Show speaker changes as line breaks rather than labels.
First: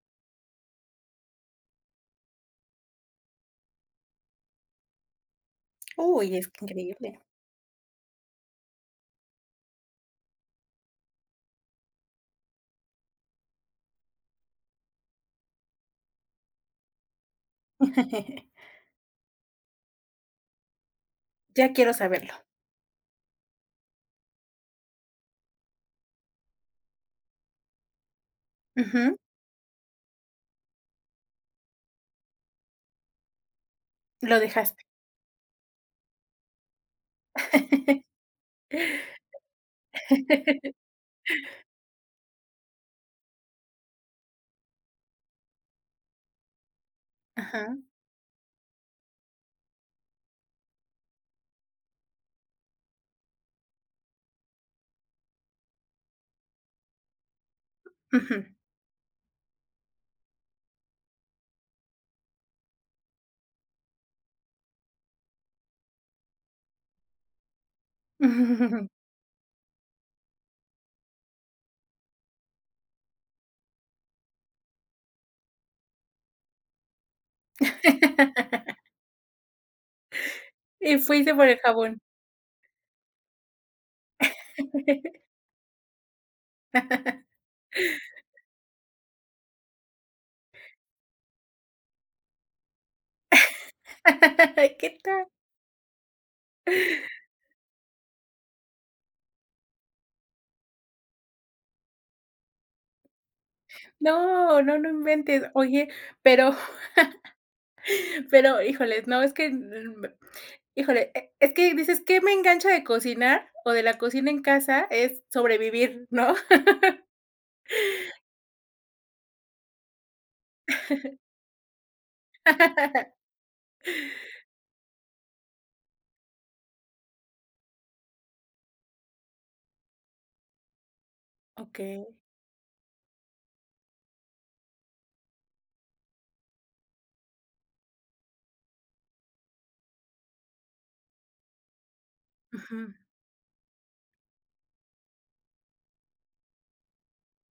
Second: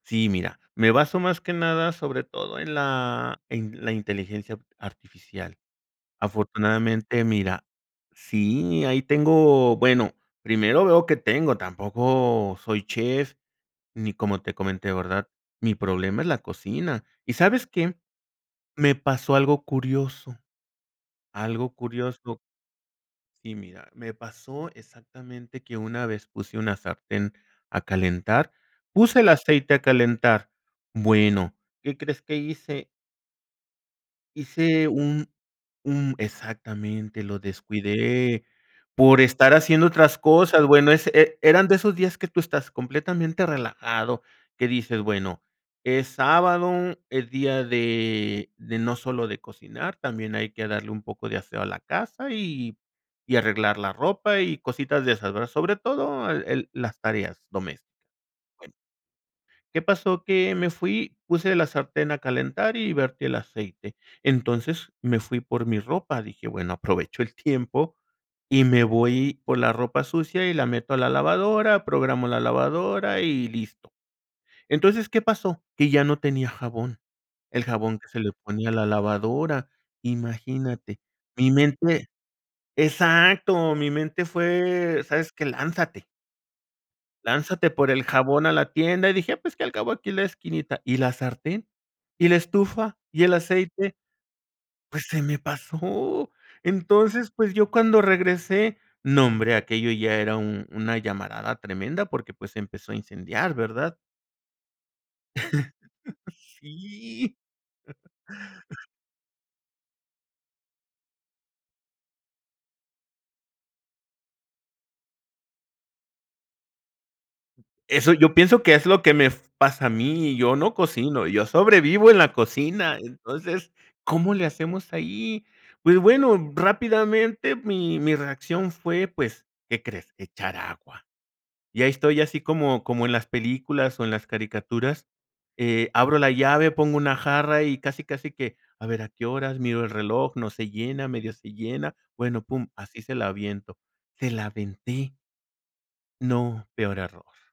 Sí, mira, me baso, más que nada, sobre todo en la en la inteligencia artificial.
Uy, es increíble.
Afortunadamente, mira sí, ahí tengo, bueno, primero veo que tengo, tampoco soy chef, ni como te comenté, ¿verdad? Mi problema es la cocina, ¿y sabes qué? Me pasó algo curioso, algo
Ya quiero saberlo.
curioso. Sí, mira, me pasó exactamente que una vez puse una sartén a calentar,
Ujú.
puse el aceite a calentar. Bueno, ¿qué crees que hice?
Lo dejaste.
Hice un un exactamente, lo descuidé por estar haciendo otras cosas, bueno, ese e eran de esos días que tú estás completamente relajado, que dices, bueno, es sábado, es día
Ajá.
de de no solo de cocinar, también hay que darle un poco de aseo a la casa, y y arreglar la ropa, y cositas de esas, ¿verdad? Sobre todo el el las tareas domésticas.
Ujú.
Bueno. ¿Qué pasó? Que me fui, puse la sartén a calentar y vertí el aceite. Entonces me fui por mi ropa, dije: "Bueno, aprovecho el tiempo y me voy por la ropa sucia, y la meto a la lavadora, programo la lavadora y listo". Entonces, ¿qué pasó? Que ya no tenía jabón, el jabón que se le ponía a la lavadora.
Y
Imagínate,
fuiste por
mi
el jabón.
mente exacto. Mi mente fue: "¿Sabes qué? Lánzate". Lánzate por el jabón a la tienda y dije: "Pues, qué, al acabó aquí la esquinita". ¿Y la sartén? ¿Y la estufa? ¿Y el aceite?
¿Qué
Pues, se
tal?
me pasó. Entonces, pues, yo cuando regresé, no, hombre, aquello ya era un una llamarada tremenda porque, pues, se empezó a incendiar, ¿verdad?
No, no, no inventes. Oye, pero,
Sí.
pero, híjoles, no, es que, mm, híjole, e es que dices: "¿Qué me engancha de cocinar o de la cocina en casa? ¿Es sobrevivir, no?"
Eso yo pienso que es lo que me f pasa a mí, yo no cocino, yo sobrevivo en la cocina. Entonces, ¿cómo le hacemos ahí? Pues, bueno, rápidamente mi mi reacción fue, pues, ¿qué crees? Echar agua. Y ahí
Okey.
estoy así como como en las películas, o, en las caricaturas, eh, abro la llave, pongo una jarra y casi, casi que, a ver, ¿a qué horas? Miro el reloj, no se llena, medio se llena, bueno, pum,
Ujú.
así se la aviento, se la aventé. No, peor error.